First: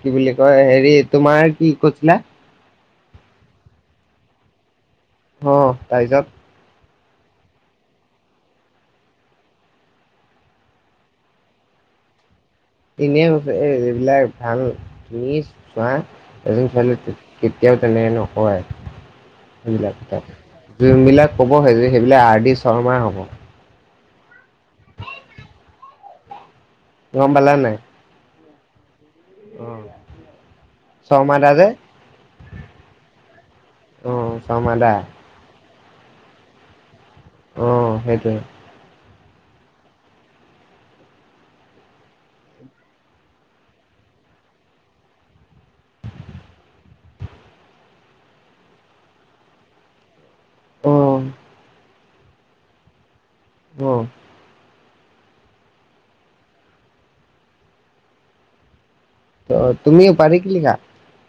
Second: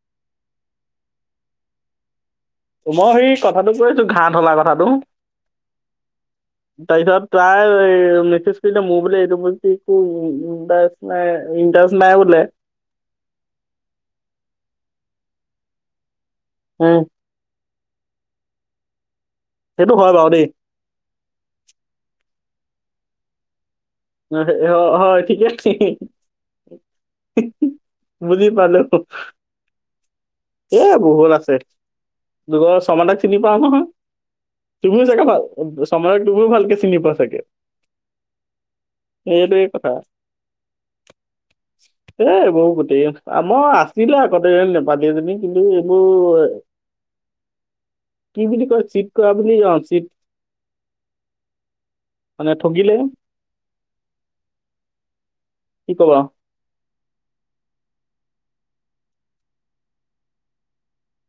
কি বুলি কয় হেৰি তোমাৰ কি কৈছিলা মই সেই কথাটো কৈ আছো ঘাঁ ধলা কথাটো অ তাই যত তাৰপিছত তাই মেছেজ কৰিলে মোৰ বোলে এইটো গলটি একো ডাৰেক নাই ইনডাৰেক নাই বোলে এনে এ এইবিলাক ভাল নি চোৱা এজনী ছোৱালী উম কেতিয়াও তেনেকে নকৰে সেই সেইটো বিলাক হয় বাৰু কাম দেই। যোনবিলাক ক'ব হয় যে সেইবিলাক আৰ ডি শৰ্মাই হ'ব অ অ হয় ঠিকে গম পলা নাই ভালো আহ এ বহুত আছে দুগৰ শৰ্মাদাক চিনি পাও নহয় অ শৰ্মা দা তুমি চাকে ভাল সময়ক গগৈ ভালকে চিনি পোৱা অ সেইটোয়ে সেইটোৱেই কথা [inaudible] এইবোৰ গোটেই আমৰ আছিলে গোটেই লেপালিএজনী কিন্তু এইবোৰ [inaudible] কি বুলি কয় চীতক কৰা বুলি কও চিত আহ মানে থগিলে আহ কি কবা? অ তুমি উপাধি কি লিখা?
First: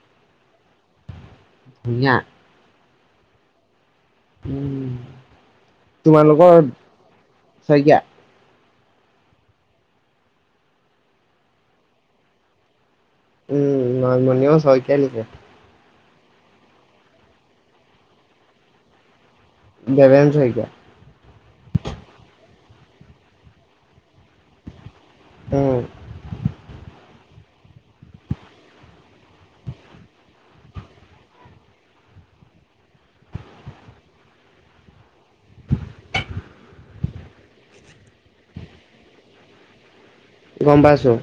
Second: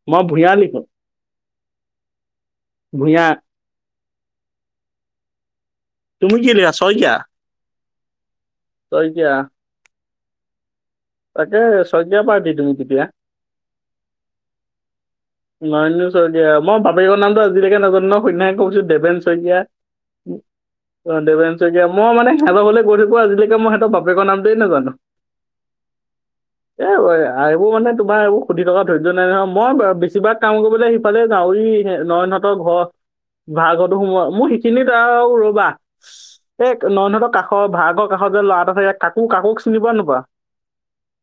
মই ভূঞা লিখো ভূঞা ভূঞা উ তুমি কি তোমালোকৰ লিখা শইকীয়া? শইকীয়া শইকীয়া তাকে শইকীয়া উপাধি দি তুমি তেতিয়া। উম মাৰমনিয়ও শইকীয়াই। নয়ন শইকীয়া মই বাপেকৰ নামটো আজিলৈকে নাজানোঁ নহয় সূন্যাই কৈছো দেৱেন শইকীয়া দেবেন শইকীয়া দেবেন শইকীয়া মই মানে সিহঁতক ঘলে গৈ থাকো আজিলৈকে মই সিহতৰ বাপেকৰ নামটোৱে নাজানোৱে। উম আৰু এইবোৰ মানে তোমাৰ একোৰ সুধি থকা ধৰ্য্য নাই নহয় মই। বেছিভাগ কাম কৰিবলৈ সিফালে য়াও নয়নহঁতৰ ঘৰ ভাৰা ঘৰটো সোমোৱা মোৰ সেইখিনি তাৰ আৰু ৰবা এই নয়নহঁতৰ কাষৰ ভাৰাঘৰ কাষৰ সিয়াত যে ল'ৰা এটা থাকে কাকো কাকো চিনি পোৱা নে নোপোৱা গম পাইছো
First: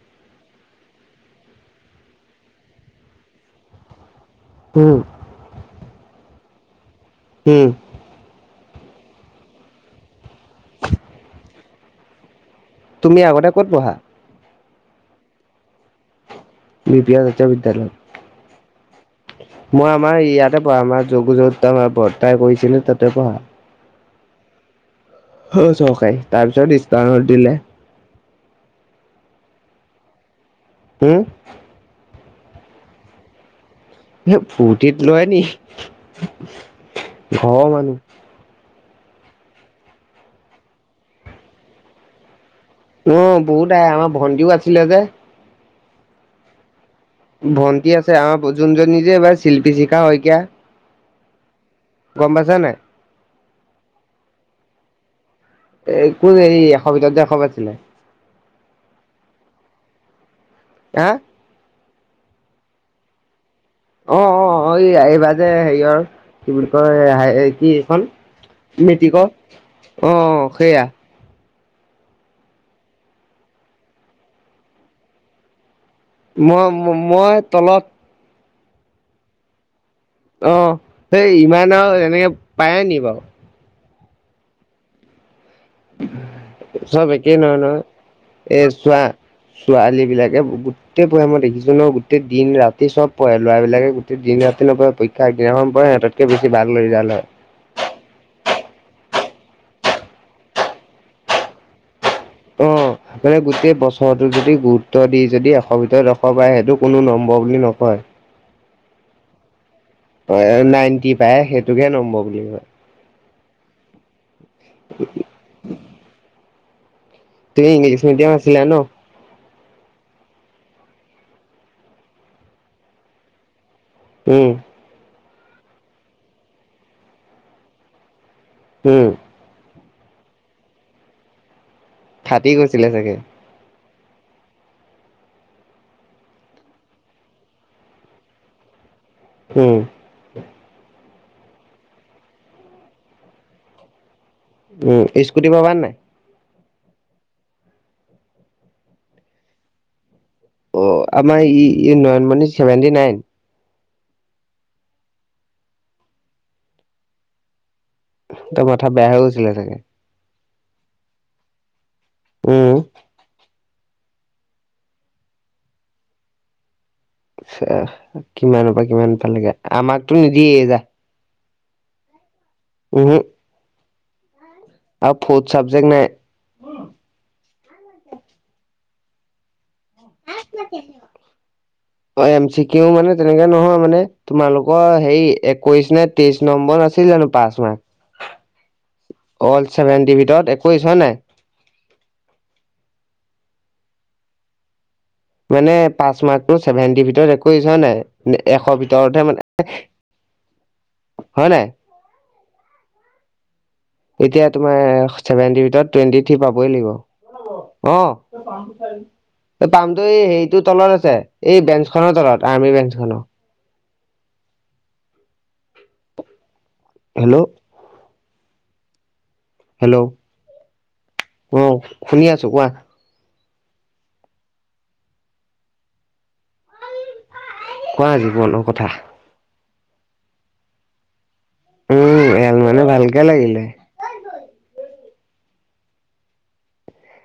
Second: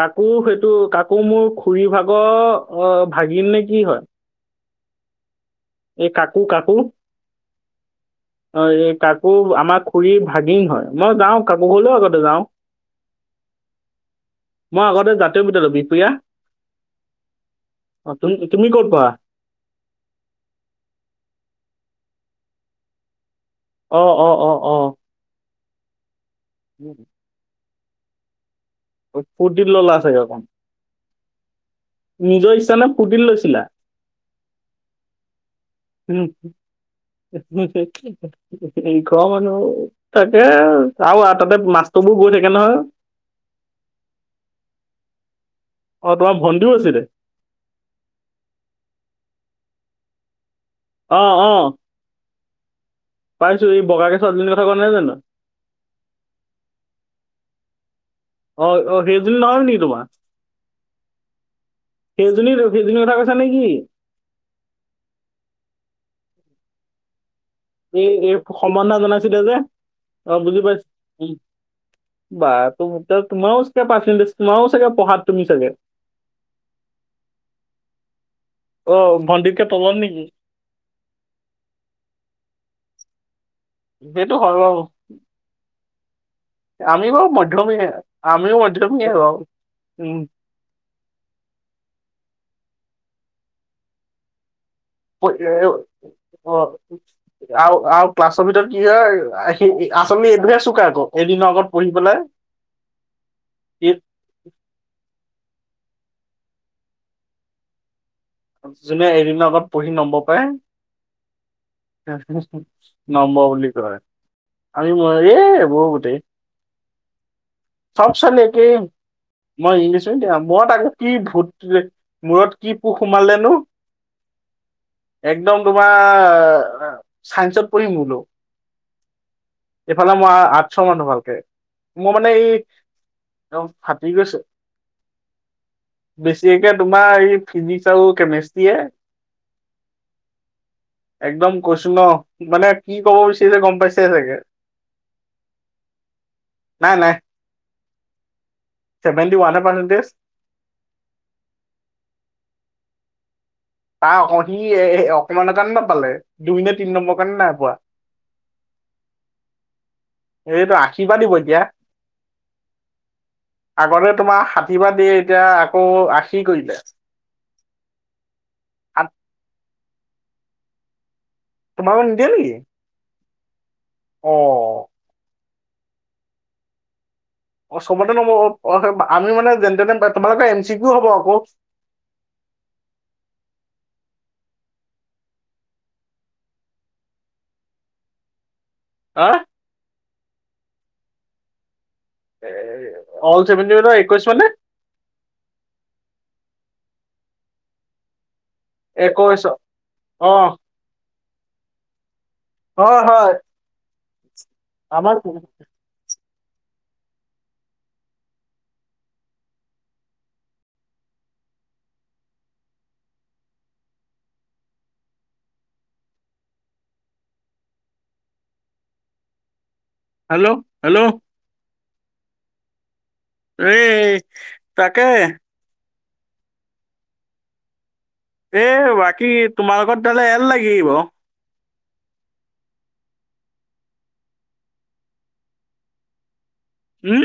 কাকো সেইটো কাকো মোৰ খুৰী ভাগৰ আহ ভাগিন নে কি হয়। উম। এই কাকু কাকু উম অ এই কাকো আমাৰ খুৰীৰ ভাগিন হয় মই যাও কাকো ঘলেও আগতে যাও। তুমি আগতে ক'ত পঢ়া। মই আগতে জাতীয় বিদ্যালয় বিহ পুৰীয়া বিহপুৰীয়া বিশ্ববিদ্যালয় তুমি ক'ত পঢ়া মই আমাৰ ইয়াতে পঢ়া আমাৰ যগত্তমহা বিদ্যালয় তাই কৰিছিলে তাতে পঢ়া অ অ অ অ অ চৰকাৰি তাৰপিছত ইষ্টৰ্ণল দিলে ফুৰ্তিৰ ললা আছে সেইখন উম নিজৰ ইচ্ছা নাম ফূৰ্তিত লৈছিলা এ ফূৰ্তিত লয় নি উম, ঘৰৰ মানুহ ঘৰৰ মানুহ তাকে আৰু তাতে মাছটোবোৰ গৈ থাকে নহয়। অ বহুত আহে আমাৰ ভন্টিও আছিলে যে। অ তোমাৰ ভণ্টিও আছিল দে। ভন্টি আছে আমাৰ যোনজনী যে এইবাৰ শিল্পী শিখা শইকীয়া অ অ গম পাইছা নে পাইছো এই বগাকে ছোৱালীজনীৰ কথা কোৱা নাই জানো এই কোন এইৰি এশ ভিতৰততে এশ পাইছিলে অ অ সেজুল নহয় নেকি তোমাৰ। আহ সেইজনীৰ সেইজনীৰ কথা কৈছা নেকি অ অ এই এইবাৰ যে হেৰিৰ কি বুলি কয় হ এই এই সমৰ্না জনাইছিল দে যে অ বুজি পাইছ বাৰ ত তোমাৰ ওচ কে পাৰ্চণ্টেজ তোমাৰও চাগে পাত তুমি চাগ মই মই তলত অ ভণ্ন্দি কে অ সেই ইমান আৰু এনেকে পায় নি বাৰু সেইটো কৰ বাবু চবে কি নহ নহয় আমিও এ চোৱা মধ্যমীয়া বাৰু ছোৱালী উম বিলাকে গোটেই বয় মই দেখিছো ন গোটেই দিন ৰাতি ৰাতি চব পঢ় লৰাবলাকে গোটেই দিন পৰীক্ষা প- একগামখন এ- পৰে সিহঁতকে বেছি ভ ল ৰিজাল্ট হয় বিিতৰত কি হয় স আচলি এইটোহে চুকে আকৌ এদিনৰ আগত পঢ়ি পেলাই সেইকাৰে গোটেই ই বছৰটোো যদি গুৰুত্ব দি যদি এশৰ ভিতৰত দশৰ পায় সেইটো কোনো নম্বৰ বুলি নকয় যোনে এদিনৰ আগত পঢ়ি নমব পাৰে নাইনটি পায় সেইটোকহে নম্বৰ বুলি কয় নম্ব বুলি ক আমি এ বৌ গোটেই তুমি ইংলিছ চপচ মিডিয়াম আছিলা লেকে ন মই ইংলিছোতিিয়া মৰত আগত কি ভূত মূৰত কি পোক সোমালে নো উম একদম তোমাৰ চাইন্সত পঢ়িমোলো উম এইফালে মই আঠশ মানুহ ভালকে মই মানে এই ফাটি গৈছিলে চাগে অ ফাটি গৈছে বেছকে তোমাৰ এই ফিজিক্ চ কে মিস্ত এ উম একদম কৈছু ন মানে কি ক'ব বিচাৰিছে গম পাইছে চাগে উম স্কুটি পাবাৰ নাই নাই নাইেভেণ্টি পাৰ্চটেজ অ আমাৰ ই নয়নমণি চছেভেনটি নাইন তাৰ সি এ অকমানৰ কাৰণে নাপালে দুই নে তিনি নম্বৰ কাৰণে নাই পোৱা ত কথা বেয়া হৈ আছিলে চাগে এইটো আশীৰ্বাদ দিব এতিয়া উম আগতে তোমাৰ ষাঠি বাাৰ দে এতিয়া আকৌ আশী কৰিলে আচ্ছা কিমানৰ পৰা কিমান পালেগে আমাকতো নিদিয়ে যা তোমালোকক নিদিয়ে নেকি উমহু অ আৰু ফৰ্থ চাবজেক্ট নাই অ চবতে নম্ব অ আমি মানে যেন তেনে তোমালোকৰ এম চি কিউ হ'ব আকৌ অ এম চি কিও মানে তেনেকে নহয় মানে তোমালোকৰ সেই একৈশ নে তেইশ নম্বৰ নাছিল জানো পাচ হা মাৰ্ক অল চেভেন্টি ভিতৰত একৈশ হয় নাই এ অল চেভেণ্টি ভিতৰত একৈশ মানে মানে পাচ মাৰ্কটো চেভেণ্টি ভিতৰত একৈশ হয় নাই এশ ভিতৰতহে একৈশ মানে অ হয় নাই অ হয় এতিয়া আমাৰ তোমাৰ চেভেন্টিৰ ভিতৰত টুৱেণ্টি থ্ৰী পাবই লাগিব অ পামতো এই হেইটো তলত আছে এই বেঞ্চখনৰ তলত আৰ্মি বেঞ্চ খনৰ হেল্ল' হেল্ল' অহ শুনি আছো কোৱা ঐ তাকে কোৱা জীৱনৰ এ কথা বাকী তোমাৰ লগত তেতিয়া হ'লে এল লাগিব উম এল মানে ভালকে লাগিলে হুম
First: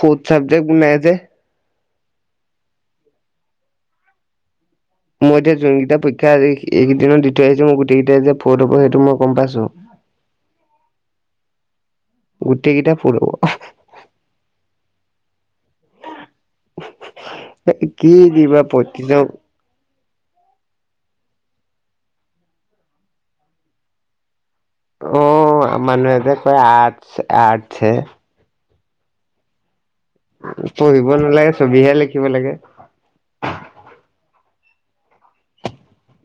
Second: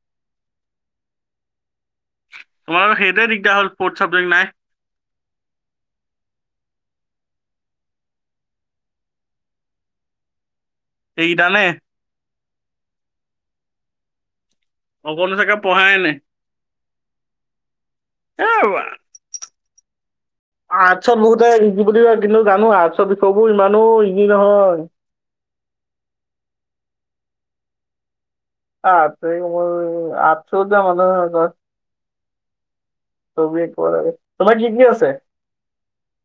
ফৰ্ট চাবজেক্ট নাই যে তোমাৰ সেইটোৱে দিগদাৰ হল ফৰ্ট চাবজেক্ট নাই মই এতিয়া যোনকেইটা পৰীক্ষা এইকেইদিনত দি থৈ আহিছো মোৰ গোটেই কেইটাই যে ফ'ৰ্ট হব সেইটো মই গম পাইছো উ এইকেইটা নে গোটেই কেইটা ফুৰ আ হ অকন চাগে পঢ়াই আনে এ কি দিবা পিছ আৰ্টচত বহুতে ইজি বুলি কয় কিন্তু জানো আৰ্টচৰ বিষয়বোৰ ইমানো ইজি নহয় অ মানুহে যে কয় আৰ্টছ আৰ্টছে আছেই মোৰ আৰ্টছত যোৱা পঢ়িব মানুহে কয় নালাগে ছবিহে লিখিব লাগে তুমি কত আছা তোমাৰ কি কি আছে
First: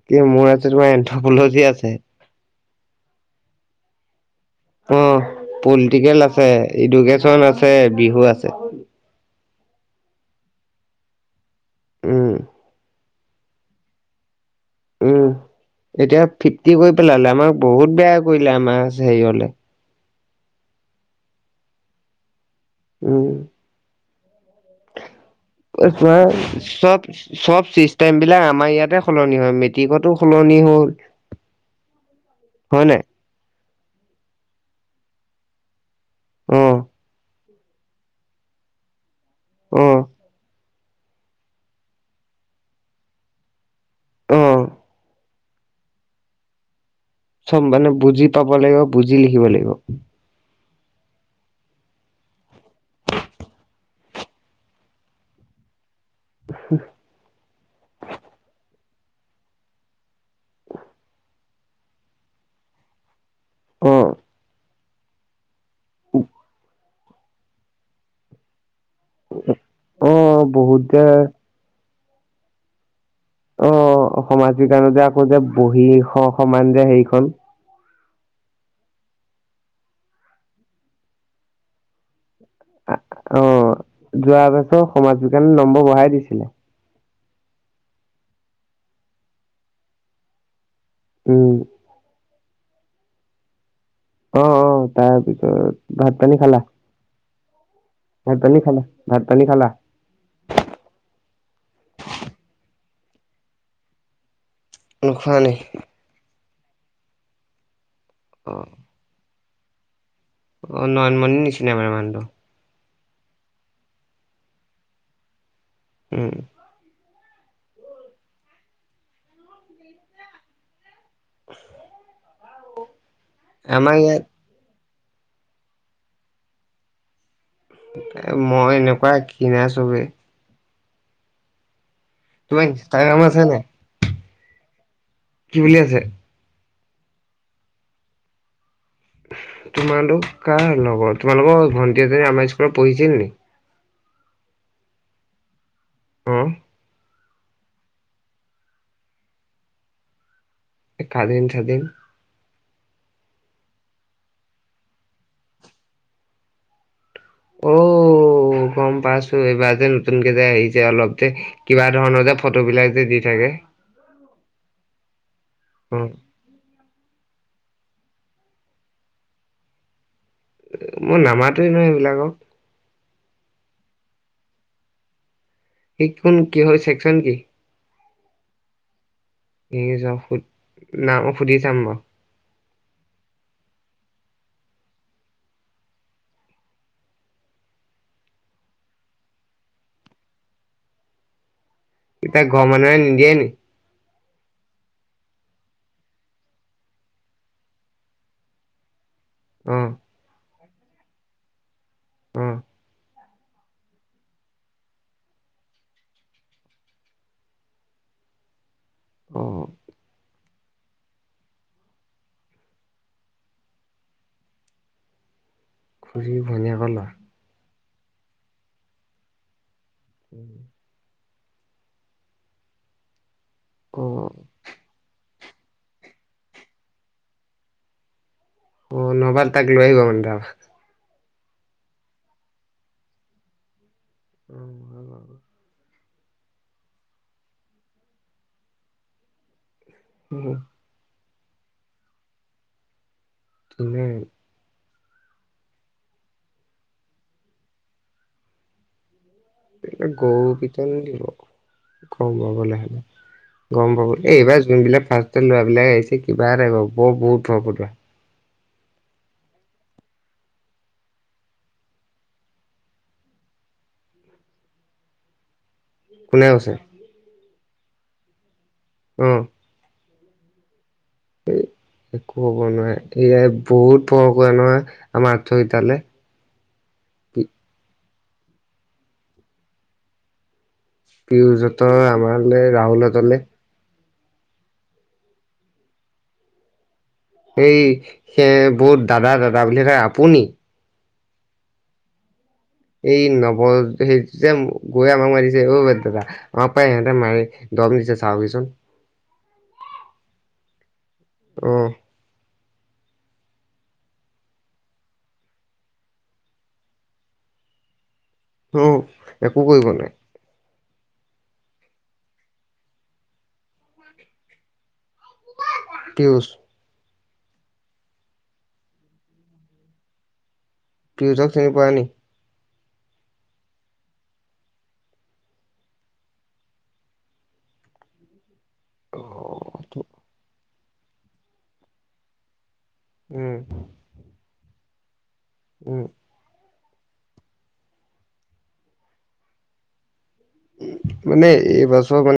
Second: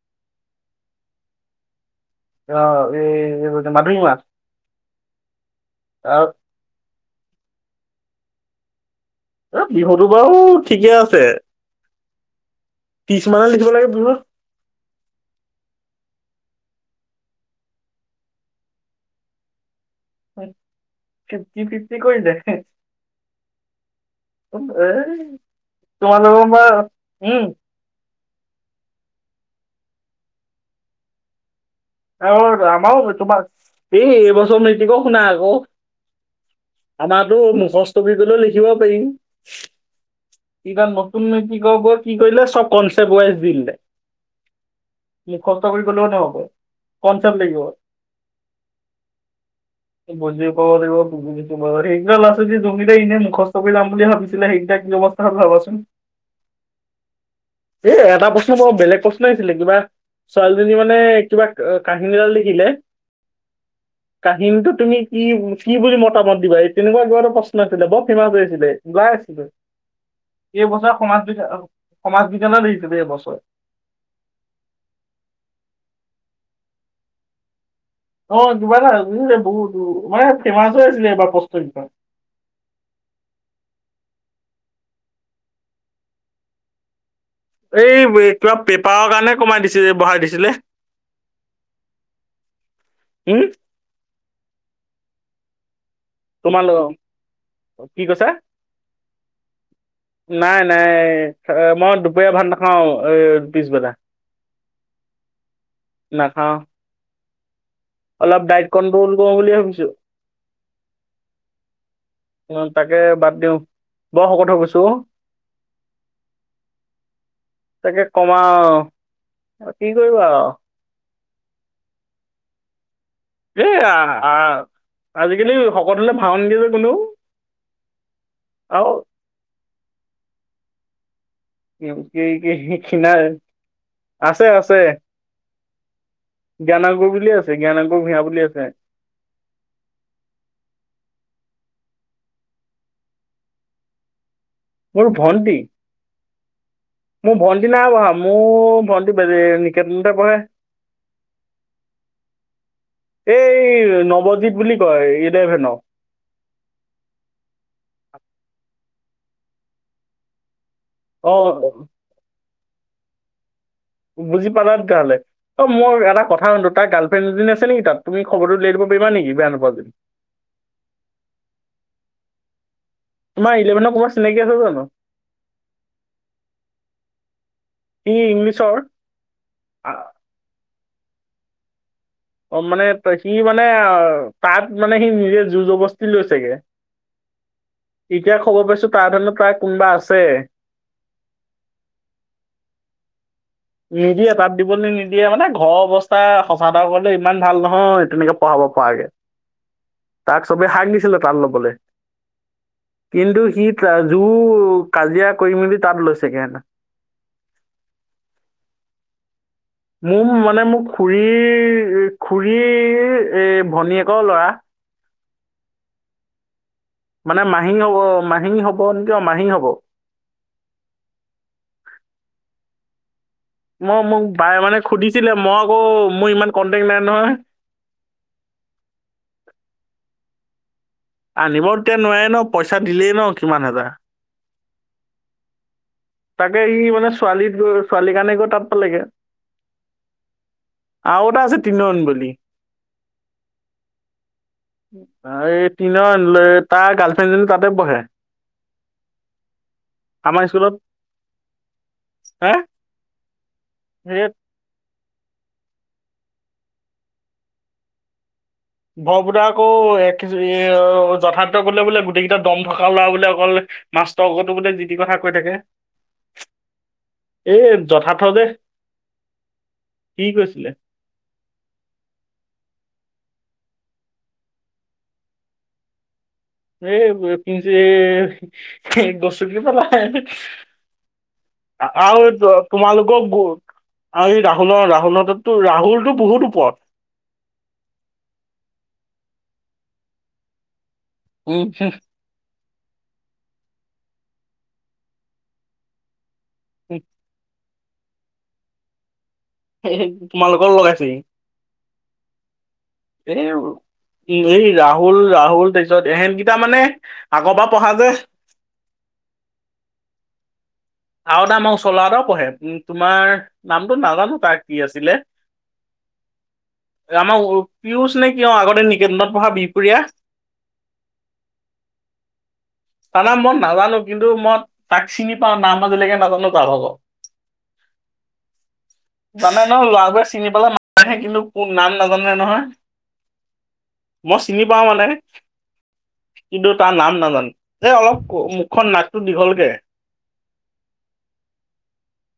কি মোৰ আছে তোমাৰ এন্থ্ৰপলজি আছে অ এই গ মাধুই মাছ অ পলিটিকেল আছে এডুকেশ্যন আছে বিহু আছে বিহুতো বাৰু ঠিকে আছে উম ত্ৰিছ মানহে লিখিব লাগে বিহু উম এতিয়া ফিফটি কৰি পেলালে আমাক বহুত বেয়া কৰিলে আমাৰ হেৰিয়লে ফিফটি ফিফটি কৰিলে হে উ এই তোমালোকৰ পৰা চব উম চব চিষ্টেম বিলাক আমাৰ ইয়াতে সলনি হয় মেট্ৰিকতো সলনি হ'ল আহ তো হয় আমাৰ নাই থৈছো তোমাক এইবছৰ মেট্ৰিক শুনা আকৌ অ আমাৰো তো মুখস্থ কৰি লিখিব পাৰিম অহঁ কিবা নতুন নৈতিক ওপৰত কি কৰিলে চব কনচপ্ট ৱাইজ দিলে অ মুখস্থ কৰি গলেও নহব কনচেপ্ট লাগিব চব মানে বুজি পাব লাগিব বুজি লিখিব লাগিব ক দিবম সেইকেই লছে ই এনে মুখস্থ কৰি যাম বুলি ভাবিছিলে সেইকেইটা কি অৱস্থা হ ভাব [unintelligible] কচোন এ এটা প্ৰশ্ন বৰ বেলেগ প্ৰশ্ন আহছিলে কিবা ছোৱালীজনী মানে কিবা কাহিনী এডাল লিখিলে অ কাহিনীটো তুমি কি কি বুলি মতামত দিবা এই তেনেকুৱা এক এটা প্ৰশ্ন আছিলেক সীমা বেৰ দিলে ওলাই আছিলোঁ অ বহুত এইবছৰ যে সমাজ বিজ্ঞান সমাজ বিজ্ঞানে আহিছে বে এইবছৰ অঁহ সমাজ বিজ্ঞান যে আকৌ যে বহি খ খ মানে যে হেৰিখন অঁহ কিবা এটা বহুত মানে ফেমাচ হৈ আছিলে এইবাৰ প্ৰস্ততি খন অঁহ যোৱা বছৰ সমাজ বিজ্ঞানে নম্বৰ বঢ়াই দিছিলে এই কিবা পেপাৰৰ কাৰণে কমাই দিছিল বঢ়াই দিছিলে উম উম অহ অহ তাৰপিছত ভাত পানী খালা? তোমালোক কি কৈছা? ভাত পানী খালা? ভাত পানী খালা? নাই নাই। মই দুপৰীয়া ভাত নাখাওঁ এই পিছ বেলা। নোখোৱানি। অলপ ডাইট কন্ট্ৰল কৰো বুলি ভাবিছো। অহ নয়মণিৰ নিচিনা মানে মানু। উম তাকে বাদ দিওঁ। বৰ শকত হৈ গৈছো অহ উম। তাকে কমাও কি কৰিবা আও [unintelligible] হে আমাৰ আহ ইয়াত আহ আজিকালি সকত হলে ভাও নিদিয়ে যে কোনেও। এ মই আৰু এনেকুৱা কিনা ছবি কি কি তোমাৰ কি ইনষ্টাগ্ৰাম খিনাৰ। আছে নাই? আছে আছে। কি বুলি আছে? জ্ঞানাগো বুলি আছে জ্ঞানাগো ভূঞা বুলি আছে। তোমালোক কাৰ লগৰ? তোমালোকৰ ভন্টি এজনী আমাৰ স্কুলত পঢ়িছিল নি? মোৰ ভণ্টি? অহ। মো ভণ্টি নাই পঢ়া। মো ভণ্টি নিকেতনতে পঢ়ে। এ কালি লিখাই দিম এই নৱজিত বুলি কয় ইলেভেন ন। ঔ গম পাইছো এইবাৰ যে নতুনকে যে আহিছে যে অলপ কে অ কিবা ধৰণৰ যে ফটো বিলাক যে দি থাকে। বুজি পালা তেতিয়া হ'লে। অহ মই অ' এটা কথা শুধো তাৰ গাৰ্লফ্ৰেণ্ড এজনী আছে নেকি তাত? তুমি খবৰটো ল দিব পাৰিবা নেকি বেয়া নাপোৱা যদি? মই নামাতোৱে নহয় এইবিলাকক। তোমাৰ ইলেভন কবা চিনাকি আছে জানো? সেই খন কিহৰ চেকচন কি? ই ইংলিছৰ? আ- ইংলিছৰ নাম সুধি চাম বাৱ। অহ মানে সি মানে তাত মানে সি নিজে জোৰ যবস্তি লৈছেগে। এতিয়া খবৰ পাইছো তাৰ তাত কোনোবা আছে। এতিয়া ঘৰ মানুহে নিদিয়ে নি? নিদিয়ে তাত দিবলে নিদিয়ে মানে ঘৰৰ অৱস্থা সঁচা এটা কৰিলে ইমান ভাল নহয় তেনেকে পঢ়াব পৰাকে। অ' চবেই শাক দিছিলে তাত ল'বলে। উম। কিন্তু সি তা যো কাজিয়া কৰি মেলি তাত লৈছেগে হেদিনা। [inaudible] অ মো মানে মো খুৰীৰ খুৰীৰ এ ভনীয়েকৰ ল'ৰা। খুৰীৰ ভনীয়েকৰ লৰা। মাহি হ'ব মাহি হ'ব নেকি অ' মাহি হ'ব। উম। মই অ মোক বাই মানে সুধিছিলে। মই আকৌ মোৰ ইমান কন্টেক্ট নাই নহয়। অ' নহবা তাক লৈ আহিব মানে তাক। আনিব তেতিয়া নোৱাৰে ন পইচা দিলেই ন কিমান হাজাৰ। উম হয় বাও। তাকে সি মানে ছোৱালী গৈ ছোৱালী কাৰণে গৈ তাত পালেগে। উম। আৰু এটা আছে তিনিন বুলি কিনে এই তি তাৰ গাৰ্লফ্ৰেণ্ডজনী তাতে বহে এ গোপিত নিব গম হে পাবলৈ হ'লে গম পাব সেই এইবাৰ যোনবিলাক ফাৰ লৈ বিলাক আহিছে কিবা এটা বৰ বহুত হোৱা বৰপুত আকৌ এক যথাৰ্থ কৰিলে বোলে। গোটেই কেইটা দম থকা লৰা বোলে অকল মাষ্টটোৰ আগতো বোতেে যি টি কথা কৈ থাকে কোনে আছে? এই যথাৰ্থ যে আহম কি কৈছিলে? উ একো হ'ব নোৱাৰে। এয়াই বহুত পৰক নহয় আমাৰ আতথকেইটালে এ পি যে গছু কি পালাই পিয়ুজহঁতৰ আৰু আমাৰলে তোমাল গ ৰাহুলহঁতলে গ আৰু এই ৰাহুলৰ ৰাহুল হততো ৰাহুলতো বহুত ওপৰত এই সেই বহুত দাদা দাদা বুলি আপুনি উ এই নৱ হ যে গৈ আমাক মাৰিছে অ' ব দাদা আমাৰ পায় সহঁতে মাৰে দমনিচ চাও কিচোন তোমালোকৰ লগাইছি অ বে উ এই ৰাহুল ৰাহুল তাৰপিছত এহেনকেইটা মানে আগৰ পৰা পঢ়া যে অ' একো কৰিব নাই। আৰু দাম আৰু চলা এটাও পঢ়ে উ তোমাৰ নামটো নাজানো তাৰ কি আছিলে। পুষ আমাৰ পিয়ুষ নে কিয় আগতে নিকেতনত পঢ়া বিহপুৰীয়া পিউজক চিনি পোৱা নি তাৰ না মই নাজানো কিন্তু মই তাক চিনি পাওঁ। নাম মাজিলৈকে নাজানো তাৰ হ'ব। উ জানে নহ লৰাবোৰে চিনি পালে নানহে কিন্তু কোন নাম নাজানে নহয়। উম। প মানে। উম। কিন্তু তাৰ নাম নাজানো, এই অলপ মুখখন নাকটো দীঘলকে। উম মানে এইবছৰ মানে